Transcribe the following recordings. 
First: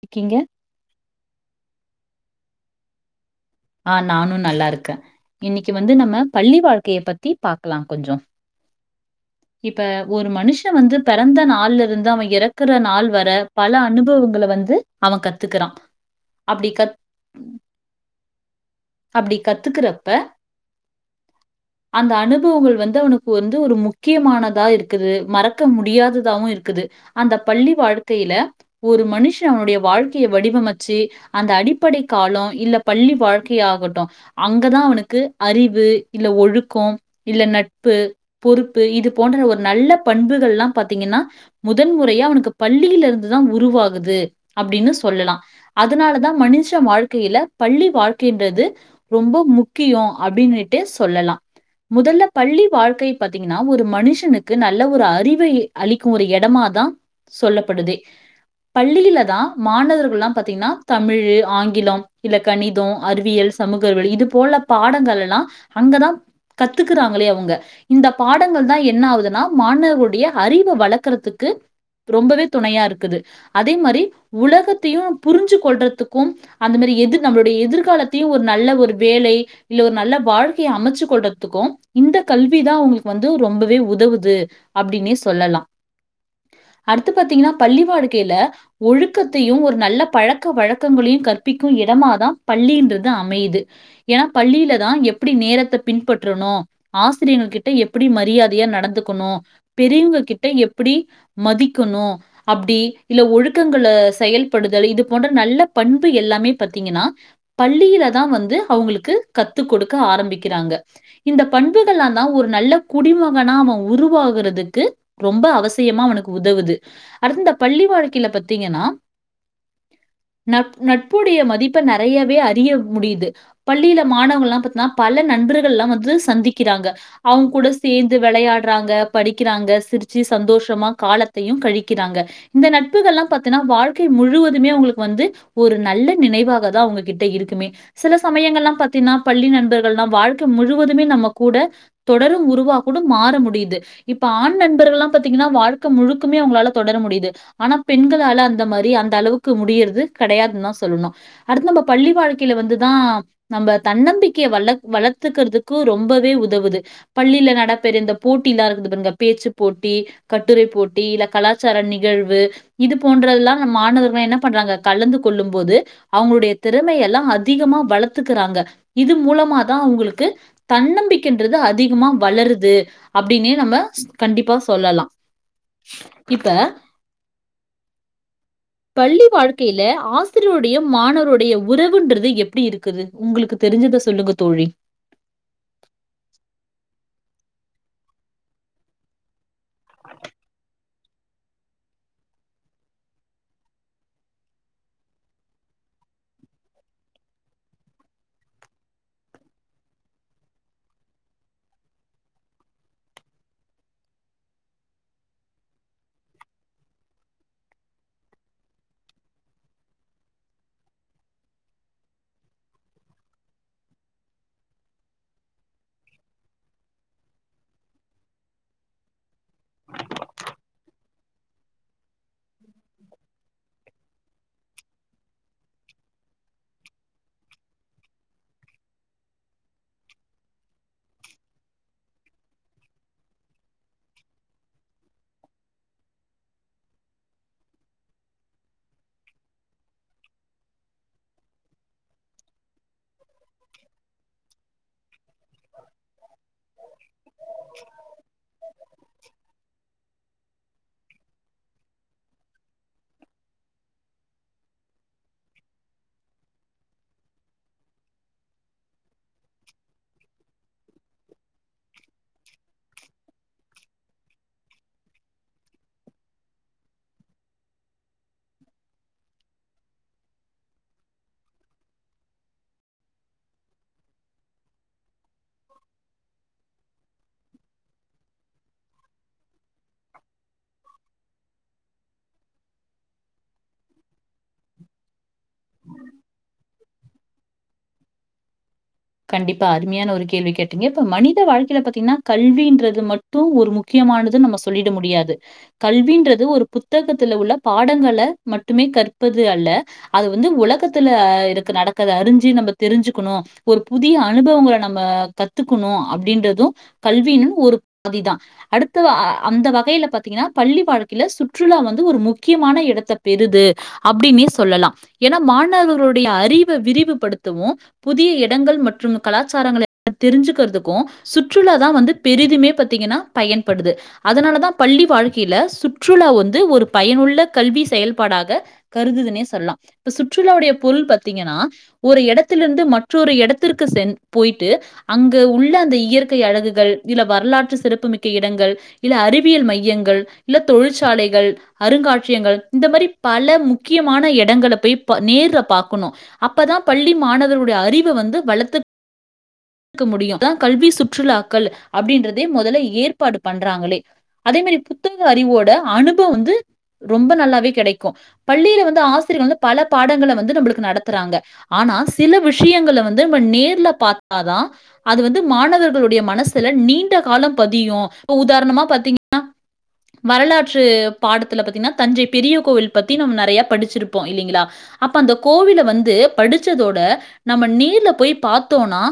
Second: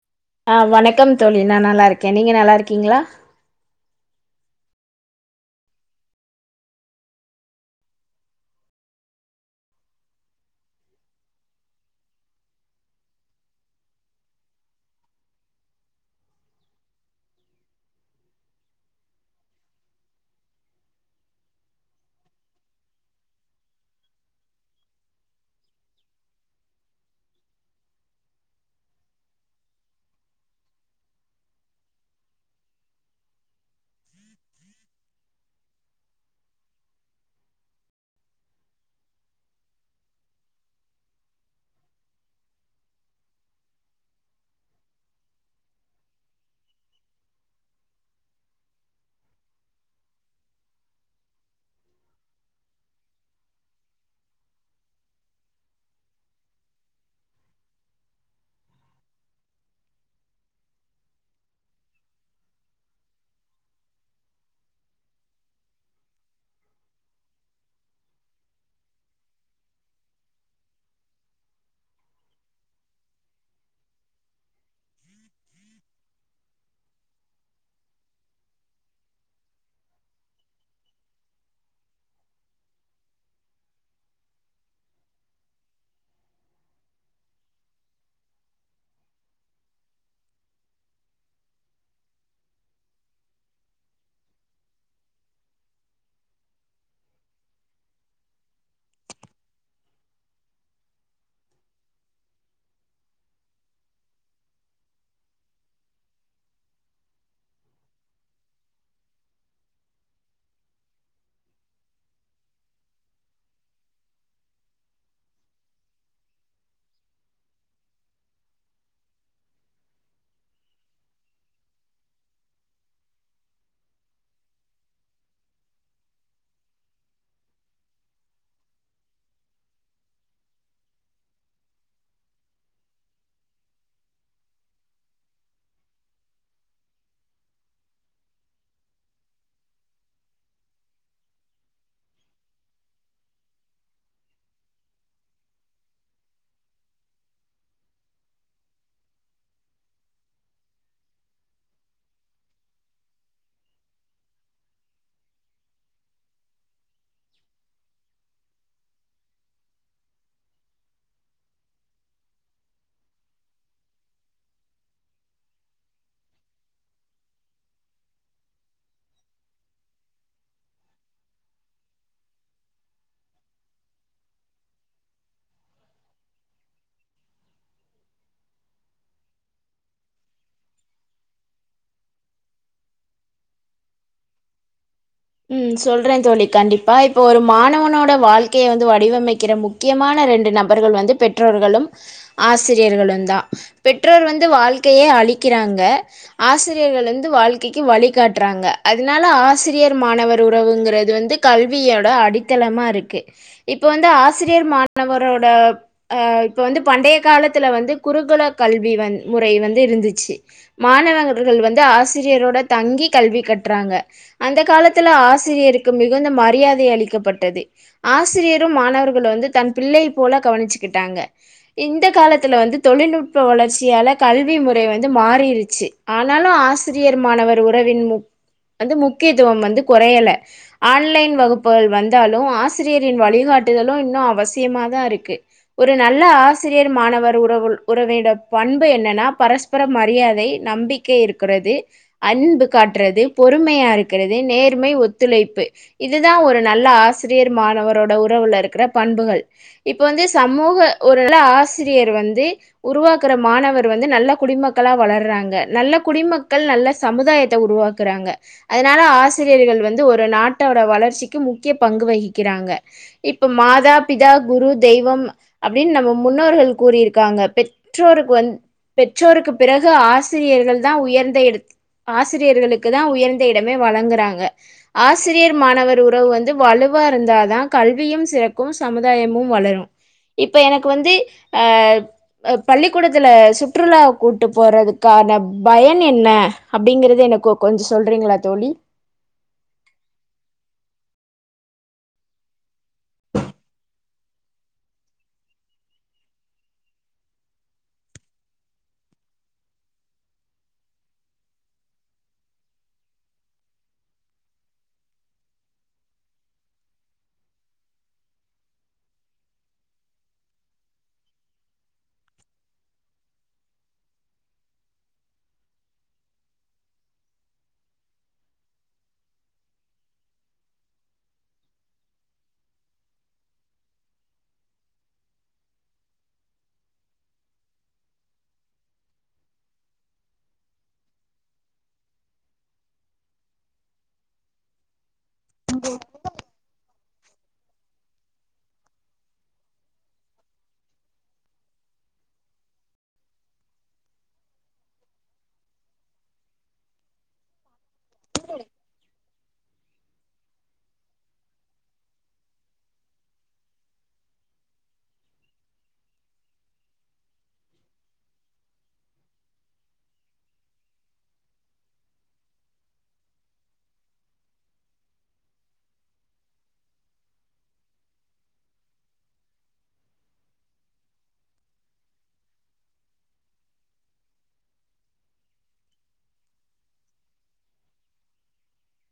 இருக்கீங்க ஆ வணக்கம் தோழி நா நல்லாயிருக்கே நீங்க நல்லா இருக்கீங்களா ஆ நானு நல்லா இருக்கே இன்னிக்கி வந்து நம்ம பள்ளி வாழ்க்கையை பத்தி பாக்கலா கொஞ்சோ ம் இப்ப ஒரு மனுஷ வந்து பெறந்த நாள்ல இருந்து அவ எறக்குற நாள் வர பல அனுபவங்கள வந்து அவ கத்துக்குறா அப்டி கத் அப்டி கத்துக்கறப்ப அந்த அனுபவங்கள் வந்து அவனுக்கு வந்து ஒரு முக்கியமானதா இருக்குது மறக்க முடியாத தாவு இருக்குது அந்த பள்ளி வாழ்க்கையில ஒரு மனுஷ அவனுடைய வாழ்க்கைய வடிவமைச்சு அந்த அடிப்படை காலோ இல்ல பள்ளி வாழ் கை ஆகட்டு அங்கதா அவனுக்கு அறிவு இல்ல ஒழுக்கோ இல்ல நட்பு பொறுப்பு இது போன்ற ஒரு நல்ல பண்புகள் எல்லா பாத்தீங்கன்னா முதன்முறையா அவனுக்கு பள்ளில இருந்துதா உருவாகுது அப்டின்னு சொல்லலா அதனால தா மனுஷ வாழ்க்கையில பள்ளி வாழ்க் கைன்றது ரொம்ப முக்கியோ அப்பிடின்னுட்டு சொல்லலா முதல்ல பள்ளி வாழ்க்கை பாத்தீங்கன்னா ஒரு மனுஷனுக்கு நல்ல ஒரு அறிவை அளிக்கு ஒரு எடமாதா சொல்லப்படுதே பள்ளில தா மாணவர்கல்லா பாத்தீங்கன்னா தமிழு ஆங்கிலம் இல்ல கணிதோ அறிவியல் சமூகறிவியல் இது போல பாடங்கள் எல்லா அங்கதா கத்துக்குறாங்களே அவங்க இந்த பாடங்கள் தா என்ன ஆகுதுன்னா மாணவர்களுடைய அறிவ வளக்குறதுக்கு ரொம்பவே துணையா இருக்குது அதே மாரி உலகத்தையு புரிஞ்சு கொள்றதுக்கு அந்த மாரி எதிர் நம்மளுடைய எதிர்க் எதர்காலத்தையு ஒரு நல்ல ஒரு வேலை இல்ல ஒரு நல்ல வாழ்க்கைய அமைச்சு கொள்றதுக்கு இந்த கல்வி தா அங்களுக்கு வந்து ரொம்பவே உதவுது அப்டினே சொல்லலா அடுத்து பாத்தீங்கனா பள்ளி வாடிக்கையில ஒழுக்கத்தையு ஒரு நல்ல பழக்க வழக்கங்களையு கற்பிக்கு இடமா தா பள்ளின்றது அமைது ஏன்னா பள்ளியில தா எப்டி நேரத்த பின்பற்றணு ஆசிரியங்க கிட்ட எப்டி மரியாதையா நடந்துக்கணு பெரியவங்க கிட்ட எப்டி மதிக்கணு அப்டி இல்ல ஒழுக்கங்கள செயல்படுதல் இது போன்ற நல்ல பண்பு எல்லாமே பாத்தீங்கனா பள்ளியில தா வந்து அவுங்களுக்கு கத்து கொடுக்க ஆரம்பிக்கிறாங்க இந்த பண்புகளா தா ஒரு நல்ல குடிமகனா அவ உருவாகறதுக்கு ரொம்ப அவசியமா அவனுக்கு உதவுது அடுத்து இந்த பள்ளி வாழ்க்கையில பாத்தீங்கனா நட் நட்புடைய மதிப்ப நெறையவே அறிய முடியுது பள்ளியில மாணவங்கல்லா பாத்தீன்னா பல நண்பர்கள்லா வந்து சந்திக்கிறாங்க அவுங்க கூட சேந்து வெளையாட்றாங்க படிக்கிறாங்க சிரிச்சு சந்தோஷமா காலத்தையு கழிக்கிறாங்க இந்த நட்புகள் எல்லா பாத்தீன்னா வாழ்க்கை முழுவதுமே உங்களுக்கு வந்து ஒரு நல்ல நினைவாக தா அவுங்க கிட் கிட்ட இருக்குமே சில சமயங்கள் எல்லா பாத்தீன்னா பள்ளி நண்பர்கள்ல்லா வாழ்க்கை முழுவதுமே நம்ம கூட தொடரும் உருவா கூட மாற முடியுது இப்ப ஆண் நண்பர்கள்ல்லா பாத்தீங்கன்னா வாழ்க்க முழுக்குமே அவுங்களால தொடர முடியுது ஆனா பெண்களால அந்த மாரி அந்த அளவுக்கு முடியறது கெடையாதுன்னு தா சொல்லணு அடுத்து நம் பள்ளி வாழ்க்கையில வந்துதா நம்ம தன்னம்பிக்கைய வள வளத்துக்கறதுக்கு ரொம்பவே உதவுது பள்ளில நடபெற இந்த போட்டிலா இருக்குது பாருங்க இந்த பேச்சு போட்டி கட்டுரை போட்டி இல்ல கலாச்சார நிகழ்வு இது போன்றல்லா அந்த மாணவர்கள்ல என்ன பண்றாங்க கலந்து கொள்ளும் போது அவுங்களுடைய திறமை எல்லா அதிகமா வளத்துக்கிறாங்க இது மூலமா தா அவுங்களுக்கு தன்னம்பிக்கைன்றது அதிகமா வளருது அப்டினே நம்ம கண்டிப்பா சொல்லலா இப்ப பள்ளி வாழ்க்கையில ஆசிரியருடைய மாணவருடைய உறவுன்றது எப்டி இருக்குது உங்களுக்கு தெரிஞ்சத சொல்லுங்க தோழி ம் சொல்ற தோழி கண்டிப்பா இப்ப ஒரு மாணவனோட வாழ்க்கைய வந்து வடிவமைக்கிற முக் கியமான ரெண்டு நபர்கள் வந்து பெற்றோர்களும் ஆசிரியர்களுந்தா பெற்றோர்கள் வந்து வாழ்க்கையே அழிக்கிறாங்க ஆசிரியர்கள் வந்து வாழ்க்கைக்கு வழி காட்டுறாங்க அதனால ஆசிரியர் மாணவர் உறவுங்கிறது வந்து கல்வியோட அடித்தளமா இருக்கு இப்ப வந்து ஆசிரியர் மாணவரோட அ இப்ப வந்து பண்டைய காலத்துல வந்து குருகுல கல்வி வ முறை வந்து இருந்துச்சு மாணவர்கள் வந்து ஆசிரியரோட தங்கி கல்வி கட்றாங்க அந்த காலத்துல ஆசிரியருக்கு மிகுந்த மரியாதை அளிக்கப்பட்டது ஆசிரியரும் மாணவர்கள வந்து தன் பிள்ளைபோல கவனிச்சுக்கிட்டாங்க இந்த காலத்துல வந்து தொழில்நுட்ப வளர்ச்சியால கல்வி முறை வந்து மாறிருச்சு ஆனாலு ஆசிரியர் மாணவர் உறவின் மு வந்து முக்கியத்துவம் வந்து கொறையல ஆன்லைன் வகுப்புகள் வந்தாலு ஆசிரியரின் வழிகாட்டுதலு இன்னு அவசியமாதா இருக்கு ஒரு நல்ல ஆசிரியர் மாணவர் உறவு உறவேட பண்பு என்னனா பரஸ் அப்புற மரியாதை நம்பிக்கை இருக்கிறது அன்பு காட்டுறது பொறுமையா இருக் கிறது நேர்மை ஒத்துழைப்பு இதுதா ஒரு நல்ல ஆசி ரியர் மாணவரோட உறவுல இருக்கிற பண்புகள் இப்ப வந்து சமூக ஒரு நல்ல ஆசிரியர் வந்து உருவாக்கிற மாணவர் வந்து நல்ல குடிமக்களா வளர்றாங்க நல்ல குடிமக்கள் நல்ல சமுதாயத்த உருவாக் கிறாங்க அதனால ஆசிரியர்கள் வந்து ஒரு நாட்டோட வளர்ச்சிக்கு முக்கிய பங்கு வகிக்கிறாங்க இப்ப மாதா பிதா குரு தெய்வம் அப்டின் நம்ம முன்னோர்கள் கூறி இருக்காங்க பெற்றோர்க்கு வந் பெற்றோருக்குப் பிறகு ஆசிரியர்கள் தா உயர்ந்த எடத் ஆசிரியர்களுக்கு தா உயர் ந்த இடமே வழங்குறாங்க ஆசிரியர் மாணவர் உறவு வந்து வலுவா இருந்தாதா கல்வியும் சிறக்கும் சமுதாயமு வளரு இப்ப எனக்கு வந்து அ பள்ளிக்கூடத்துல சுற்றுலா கூட்டு போறதுக்கான பயன் என்ன அப்டிங்கறது எனக்கு கொஞ் சொல்றீங்ளா தோழி கண்டிப்பா அருமையான ஒரு கேள்வி கேட்டீங்க இப்ப மனித வாழ்க்கைல பாத்தீங்னா கல்வின்றது மட் டு ஒரு முக்கியமானது நம்ம சொல்லிட முடியாது கல்வின்றது ஒரு புத்தகத்துல உள்ள பாடங்கள மட்டுமே கற்பது அல்ல அது வந்து உலகத்துல இருக்க நடக்கர்த அறிஞ்சி நம்ம தெரிஞ்சுக்குனு ஒரு புதிய அனுபவங்கள நம்ம கத்துக்குனு அப்டின்றது கல்வினு ஒரு பகுதிதா அடுத்ததா அந்த வகைல பாத்தீங்கனா பள்ளி வாழ்க்கைல சுற்றுலா வந்து ஒரு முக்கியமான எடத்த பெறுது அப்டின்னே சொல்லலா ஏனா மாணவர்களுடைய அறிவ விரிவுபடுத்தவு புதிய எ எடங்கள் மற்றும் கலாச்சாரங்கள தெரிஞ்சுகற்துக்கு சுற்றுலாதா வந்து பெரிதுமே பா்த்தீங்கனா பயன்படுது அதனாலதா பள்ளி வாழ்க்கைல சுற்றுலா வந்து ஒரு பயனுள்ள கல்வி செயல்பாடாக கருதுதுன்னே சொல்லலா இப்ப சுற்றுலாவுடைய பொருள் பாத்தீங்கனா ஒரு எடத்திலந்து ம ற்றொரு எடத்திற்கு சென்று போய்ட்டு அங்கு உள்ள அந்த இயற்கை அழகுகள் இல்ல வரலாற்று சிறப்புமிக்க இடங்கள் இல்ல அறிவியல் மையங்கள் இல்ல தொழிற்சாலைகள் அருங்காட்சியங்கள் இந்த மாரி பல முக்கியமான எடங்கள போய் ப நேர்ல பாக்கனூ அப்பதா பள்ளி மாணவருடைய அறிவ வந்து வளத்துக் க்க முடியு அதா கல்வி சுற்றுலாக்கள் அப்டின்றதே மொதல்ல ஏற்பாடு பண்றாங்களே அதே மாரி புத்தக அறிவோட அனுப வந்து ரொம்ப நல்லாவே கெடைக்கு பள்ளில வந்து ஆசிரியர் வந்து பல பாடங்கள வந்து நம்ளுக்கு நடத்துறாங்க ஆனா சில விஷ் ஷயங்கள வந்து நம்ம நேர்ல பாத்தாதா அது வந்து மாணவர்களுடைய மனசுல நீண்ட காலொ பதியு இப்ப உதாரணமா பாத்தீங்கனா வரலாற்று பாடத்துல பாத்தீங்கனா தஞ்சை பெரிய கோவில் பத்தி நம்ம நெறைய படிச்சிருப்போ இல்லிங்ளா அப்ப அந்த கோவில வந்து படிச்சதோட நம்ம நேர்ல போயி பாத்தோனா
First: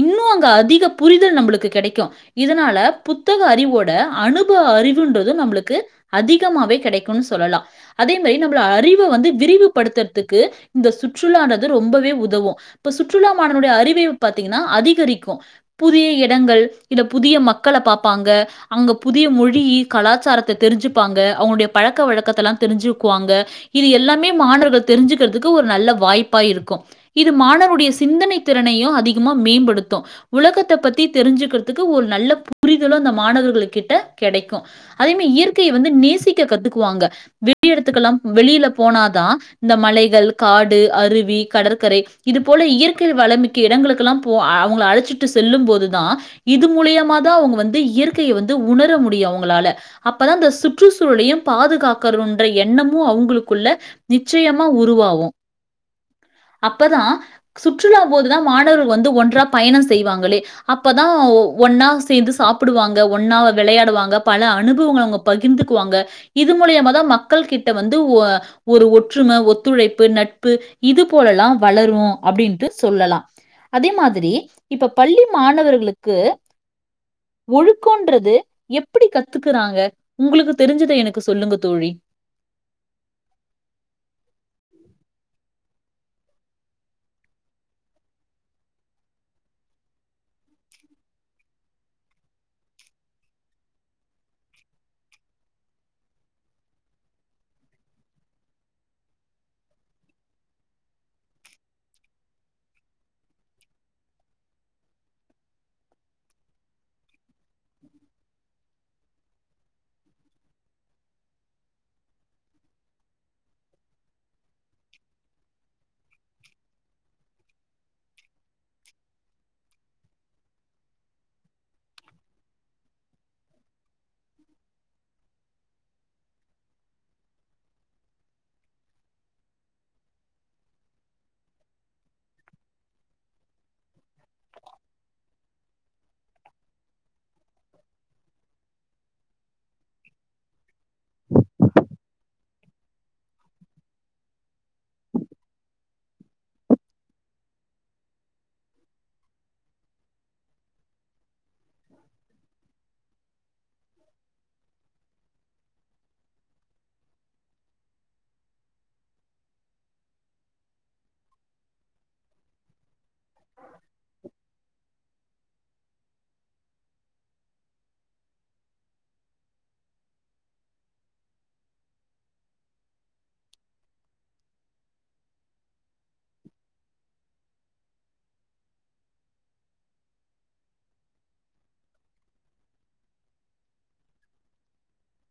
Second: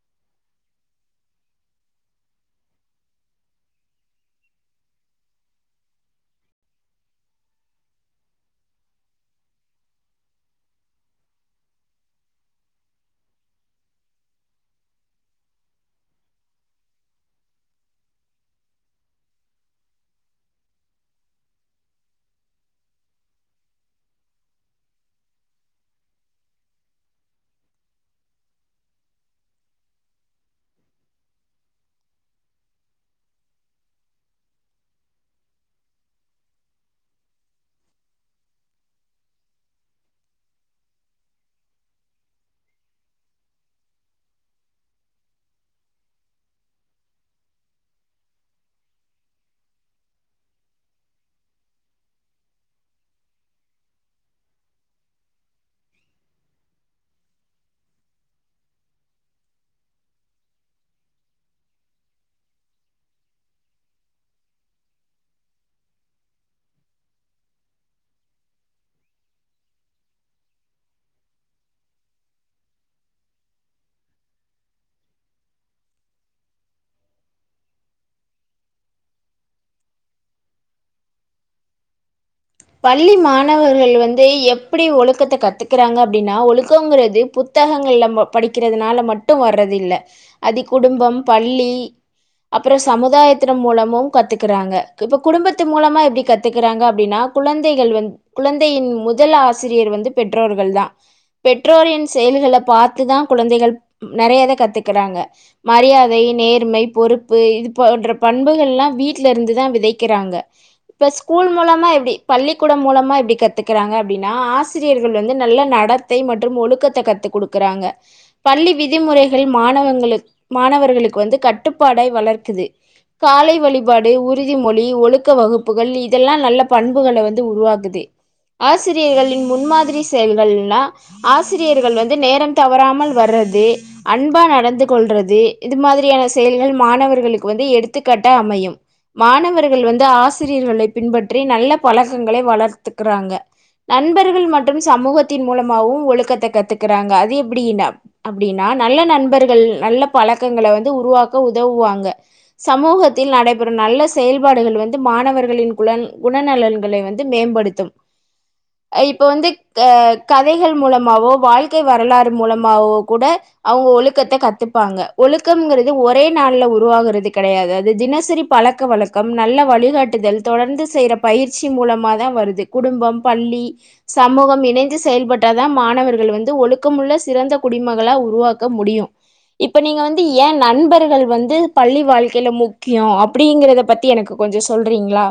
இன்னூ அங்க அதிக புரிதல் நம்ளுக்கு கெடைக்கு இதனால புத்தக அறிவோட அனுபவ அறிவுன்றது நம்ளுக்கு அதிகமாவே கெடைக்குனு சொல்லலா அதே மாரி நம்மள அறிவ வந்து விரிவுபடுத்றதுக்கு இந்த சுற்றுலானது ரொம்பவே உதவு இப்ப சுற்றுலா மாணவனுடைய அறிவியு பாத்தீங்கனா அதிகரிக்கு புதிய இடங்கள் இல்ல புதிய மக்கள பாப்பாங்க அங்க புதிய மொழி கலாச்சாரத்த தெரிஞ்சுப்பாங்க அவுங்கடைய பழக்க வழக்கத்தல்லா தெரிஞ்சுக்குவாங்க இது எல்லாமே மாணவர்கள் தெரிஞ்சுக்றதுக்கு ஒரு நல்ல வாய்ப்பா இருக்கு இது மாணவ டைய சிந்தன திறனயு அதிகமாக மேம்படுத்து உலகத்தை பத்தி தெரிஞ்சுக்றதுக்கு ஒரு நல்ல புரிதலு அந்த மாணவர்கள் கிட்ட கெடைக்கு அதே மாரி இயற்கைய வந்து நேசிக்க கத்துக்குவாங்க வெளி எடத்துக்கெல்லா வெளில போனாதா இந்த மலைகள் காடு அருவி கடற்கரை இது போல இயற்கை வளமிக்க இடங்களுக்கல்லா போ அவுங்கள அழைச்சிட்டு செல்லு போது தா இது மூலியமா தா அவங்க வந்து இயற்கையை வந்து உணர முடியு அவங்களால அப்பதா அந்த சுற்றுச்சூழலயு பாதுகாக்கனுன்ற எண்ணமும் அவங்களுக்குள்ள நிச்சயமா உருவாவும் அப்பதா சுற்றுலா போதுதா மாணவர்கள் வந்து ஒன்றா பயணம் செய்வாங்களே அப்பதா ஒன்னா சேந்து சாப்டுவாங்க ஒன்னா வெளையாடுவாங்க பல அனுபவங்க அவங்க பகிர்ந்துக்குவாங்க இது மூலியமா தா மக்கள் கிட்ட வந்து ஒரு ஒற்றும ஒத்துழைப்பு நட்பு இது போலல்லா வளரு அப்டின்ட்டு சொல்லலா அதே மாரி இப்ப பள்ளி மாணவர்களுக்கு ஒழுக்கொன்றது எப்டி கத்துக்குறாங்க உங்களுக்கு தெரிஞ்சத எனக்கு சொல்லுங்க தோழி பள்ளி மாணவர்கள் வந்து எப்டி ஒழுக்கத்த கத்துக்கறாங்க அப்டின்னா ஒழுக்கங்கறது பு த்தகங்கள்ல படிக்கறதுனால மட்டு வர்றது இல்ல அது குடும்ப பள்ளி அப்ற சமுதாயத்தின மூலமும் கத்துக்றாங்க இப்ப குடும்பத்து மூலமா எப்டி கத்துக்றாங்க அப்டின்னா குழந்தைகள் வந்து குழந்தையின் முதல் ஆசிரியர் வந்து பெற்றோர்கள் தா பெற்றோரின் செயல்கள பாத்துதா குழந்தைகள் நறையா இத கத்துகறாங்க மரியாதை நேர்மை பொறுப்பு இது போன்ற பண்புகள்ல்லா வீட்லருந்துதா விதைக்கறாங்க இப்ப ஸ்கூல் மூலமா எப்டி பள்ளிக்கூடம் மூலமா எப்டி கத்துக்குறாங்க அப்டின்னா ஆசிரியர்கள் வந்து நல்ல நடத்தை மற்றும் ஒழுக்கத்த கத்துக்குடு குறாங்க பள்ளி விதிமுறைகள் மாணவங்களுக் மாணவர்களுக்கு வந்து கட்டுப்பாடய் வளர்க்குது காலை வழிபாடு உறுதிமொழி ஒழுக்க வகுப்புகள் இதெல்லா நல்ல பண் புகள வந்து உருவாக்குது ஆசிரியர்களின் முன்மாதிரி செயல்கள்லா ஆசிரியர்கள் வந்து நேரம் தவறாமல் வர்றது அன்பா நடந்து கொள்றது இது மாதிரியான செயல்கள் மாணவர்களுக்கு வந்து எடுத்துக்காட்டா அமையு மாணவர்கள் வந்து ஆசிரியர்களை பின்பற்றி நல்ல பழக்கங்களை வளர்த்துக்குறாங்க நண்பர்கள் மற்றும் சமூகத்தின் மூலமாவு ஒழுக்கத்த கத்துக்குறாங்க அது எப்டின்னா அப்டினா நல்ல நண்பர்கள் நல்ல பழக்கங்கள வந்து உருவாக்க உதவுவாங்க சமூகத்தில் நடைபெறும் நல்ல செயல்பாடுகள் வந்து மாணவர்களின் குலண் குணநலன் களை வந்து மேம்படுத்தும் இப்போ வந்து க கதைகள் மூலமாவோ வாழ்க்கை வரலாறு மூலமாவோ கூட அவுங்க ஒழுக்கத்த கத்துப்பாங்க ஒழுக்கமுங்கறது ஒரே நாளில உருவாகறது கடையாது அது தினசெரி பழக்க வழக்கம் நல்ல வழிகாட்டுதல் தொடர்ந்து செய்ற பயிற்சி மூலமாதா வருது குடும்பம் பள்ளி சமூகம் இணைந்து செயல்பட்டாதா மாணவர்கள் வந்து ஒழுக்கமுள்ள சிறந்த குடிமகளா உருவாக்க முடியு இப்ப நீங்க வந்து எ நண்பர்கள் வந்து பள்ளி வாழ்க்கைல முக்கியோ அப் அப்டிங்கறத பத்தி எனக்கு கொஞ்சோ சொல்றீங்ளா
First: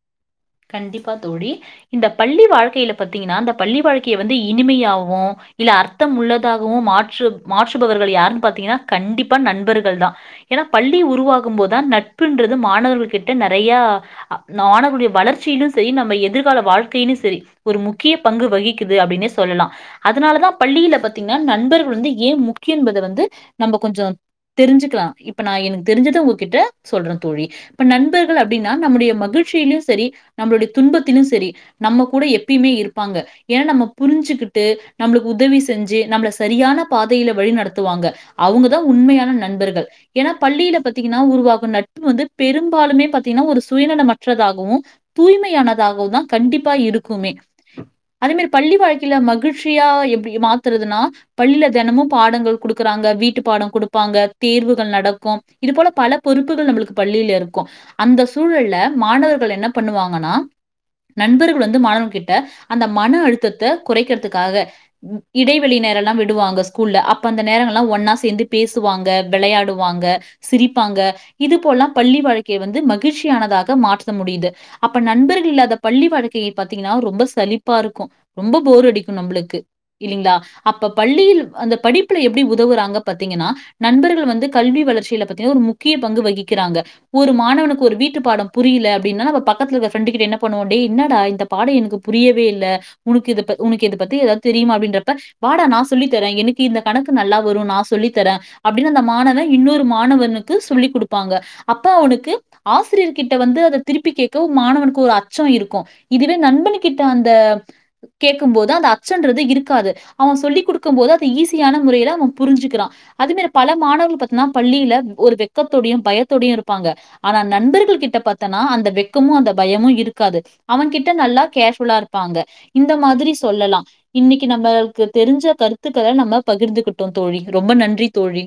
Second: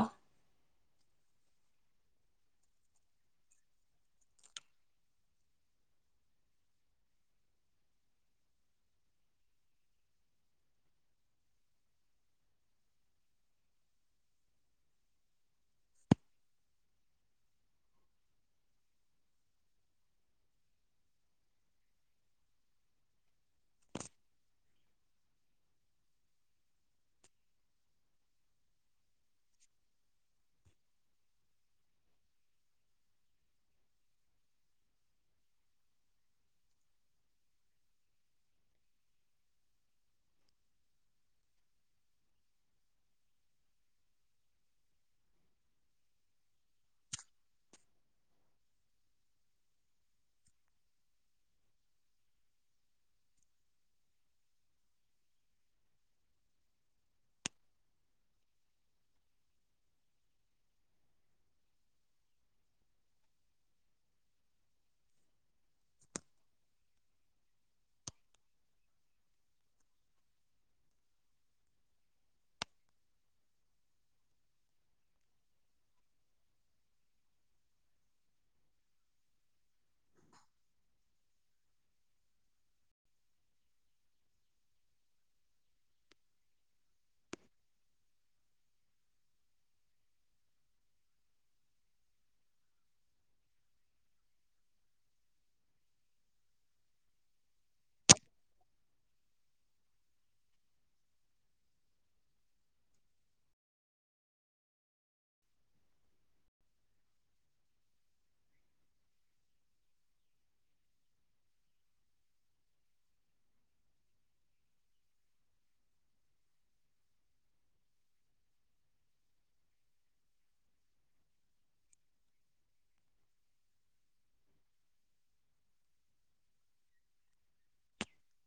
கண்டிப்பா தோழி இந்த பள்ளி வாழ்க்கைல பாத்தீங்கன்னா இந்த பள்ளி வாழ்க்கைய வந்து இனிமையாவு இல்ல அர்த்தம் உள்ளதாகவு மாற்று மாற்றுபவர்கள் யாருன் பாத்தீங்கன்னா கண்டிப்பா நண்பர்கள்தா எனா பள்ளி உருவாகும்போத்தா நட்புன்றது மாணவர்கள்கிட்ட நறைய நாணருடைய வளர்ச் சிலு சேரி நம்ம எதிர்கால வாழ்க்கைலயு சேரி ஒரு முக்கிய பங்கு வகிக்குது அப்டின்னே சொல்லலா அதுனாலதா பள்ளில பாத்தீங்கன்னா நண்பர்கள் வந்து ஏ முக்கியோ என்பத வந்து நம்ம கொஞ்சோ தெரிஞ்சுக்கலா இப்ப நா எனக்கு தெரிசத உங்ககிட்ட சொல்ற தோழி இப்ப நண்பர்கள் அப்டினா நம்முடைய மகிழ்ச்சில்யு சேரி நம்மளுடைய துன்பத்தில்யு சேரி நம்மகூட எப்பயுமே இருப்பாங்க எனா நம்ம புரிஞ்சுகுட்டு நம்மளுக்கு உதவி செஞ்சு நம்மள செரியான பாதைல வழி நடத்துவாங்க அவுங்கதா உண்மையான நண்பர்கள் எனா பள்ளில பாத்தீங்கன்னா உருவாகு நட்பு வந்து பெரும்பாலுமே பாத்தீங்கன்னா ஒரு சுயநலமற்றதாகவு தூய்மையானதாகவுதா கண்டிப்பா இருக்குமே அதே மாரி பள்ளி வாழ்க்கைல மகிழ்ச்சியா எப்டி மாத்துறதுனா பள்ளில தெனமொ பாடங்கள் குடுக்குறாங்க வீட்டுப்பாடோ குடுப்பாங்க தேர்வுகள் நடக்கு இது போல பல பொறுப்புகள் நம்ளுக்கு பள்ளில இருக்கு அந்த சூழல்ல மாணவர்கள் என்னப் பண்ணுவாங்கனா நண்பர்கள் வந்து மாணவர்கிட்ட அந்த மன அழுத்தத்த குறைக்கிறதுக்காக ம் இடைவெளி நேரல்லா விடுவாங்க ஸ்கூல்ல அப்ப அந்த நேரங்கள்லா ஒன்னா சேந்து பேசுவாங்க வெளையாடுவாங்க சிரிப்பாங்க இது போல்லா பள்ளி வாழ்க்கைய வந்து மகிழ்ச்சியானதாக மாற்ற முடியுது அப்ப நண்பர்கள் இல்லாத பள்ளி வாழ்க்கையை பாத்தீங்கனா ரொம்ப சளிப்பா இருக்கு ரொம்ப போர் அடிக்கு நம்புளுக்கு இல்லிங்ளா அப்ப பள்ளியில் அந்த படிப்புல எப்டி உதவுறாங்க பாத்தீங்கன்னா நண்பர்கள் வந்து கல்வி வளர்ச்சில பாத்திங்னா ஒரு முக்கிய பங்கு வகிக்கிறாங்க ஒரு மாணவனுக்கு ஒரு வீட்டு பாடோ புரில அப்டினா அவ பக்கத்துல இருக்க ஃப்ரெண்டு கிட்ட என்ன பண்ணுவோம் டேய் இன்னாடா இந்த பாடோம் எனுக்கு புரியவே இல்ல உனுக்கு இது ப உனக்கு இத பத்தி எதாவுது தெரியுமா அப்டின்றப்ப வாடா நா சொல்லி தரேன் எனுக்கு இந்த கணக்கு நல்லா வரூம் நா சொல்லித்தரேன் அப்டினு அந்த மாணவன் இன்னொரு மாணவனுக்கு சொல்லி குடுப்பாங்க அப்ப அவுனுக்கு ஆசிரியர் கிட்ட வந்து அத திருப்பி கேட் க்க மாணவனுக்கு ஒரு அச்சோம் இருக்கோம் இதுவே நண்பனு கிட்ட அந்த கேக்கும் போது அந்த அச்சன்றது இருக்காது அவன் சொல்லிக்குடுக்கும் போது அத ஈஸியான முறையில அவன் புரிஞ்சுக்கிறான் அது மேரி பல மாணவர்கள் பாத்னா பள்ளியில ஒரு வெக்கத்தோடையும் பயத்தோடையும் இருப்பாங்க ஆனா நண்பர்கள் கிட்ட பாத்தனா அந்த வெக் க்கமும் அந்த பயமும் இருக்காது அவன்கிட்ட நல்லா கேஷுலா இருப்பாங்க இந்த மாதிரி சொல்லலாம் இன்னிக்கு நம்பள்க்கு தெரிஞ்ச கருத்துக்கள நம்ம பகிர்ந்துகிட்டோ தோழி ரொம்ப நன்றி தோழி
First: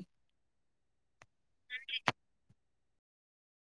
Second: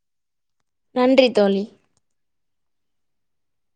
நன்றி தோழி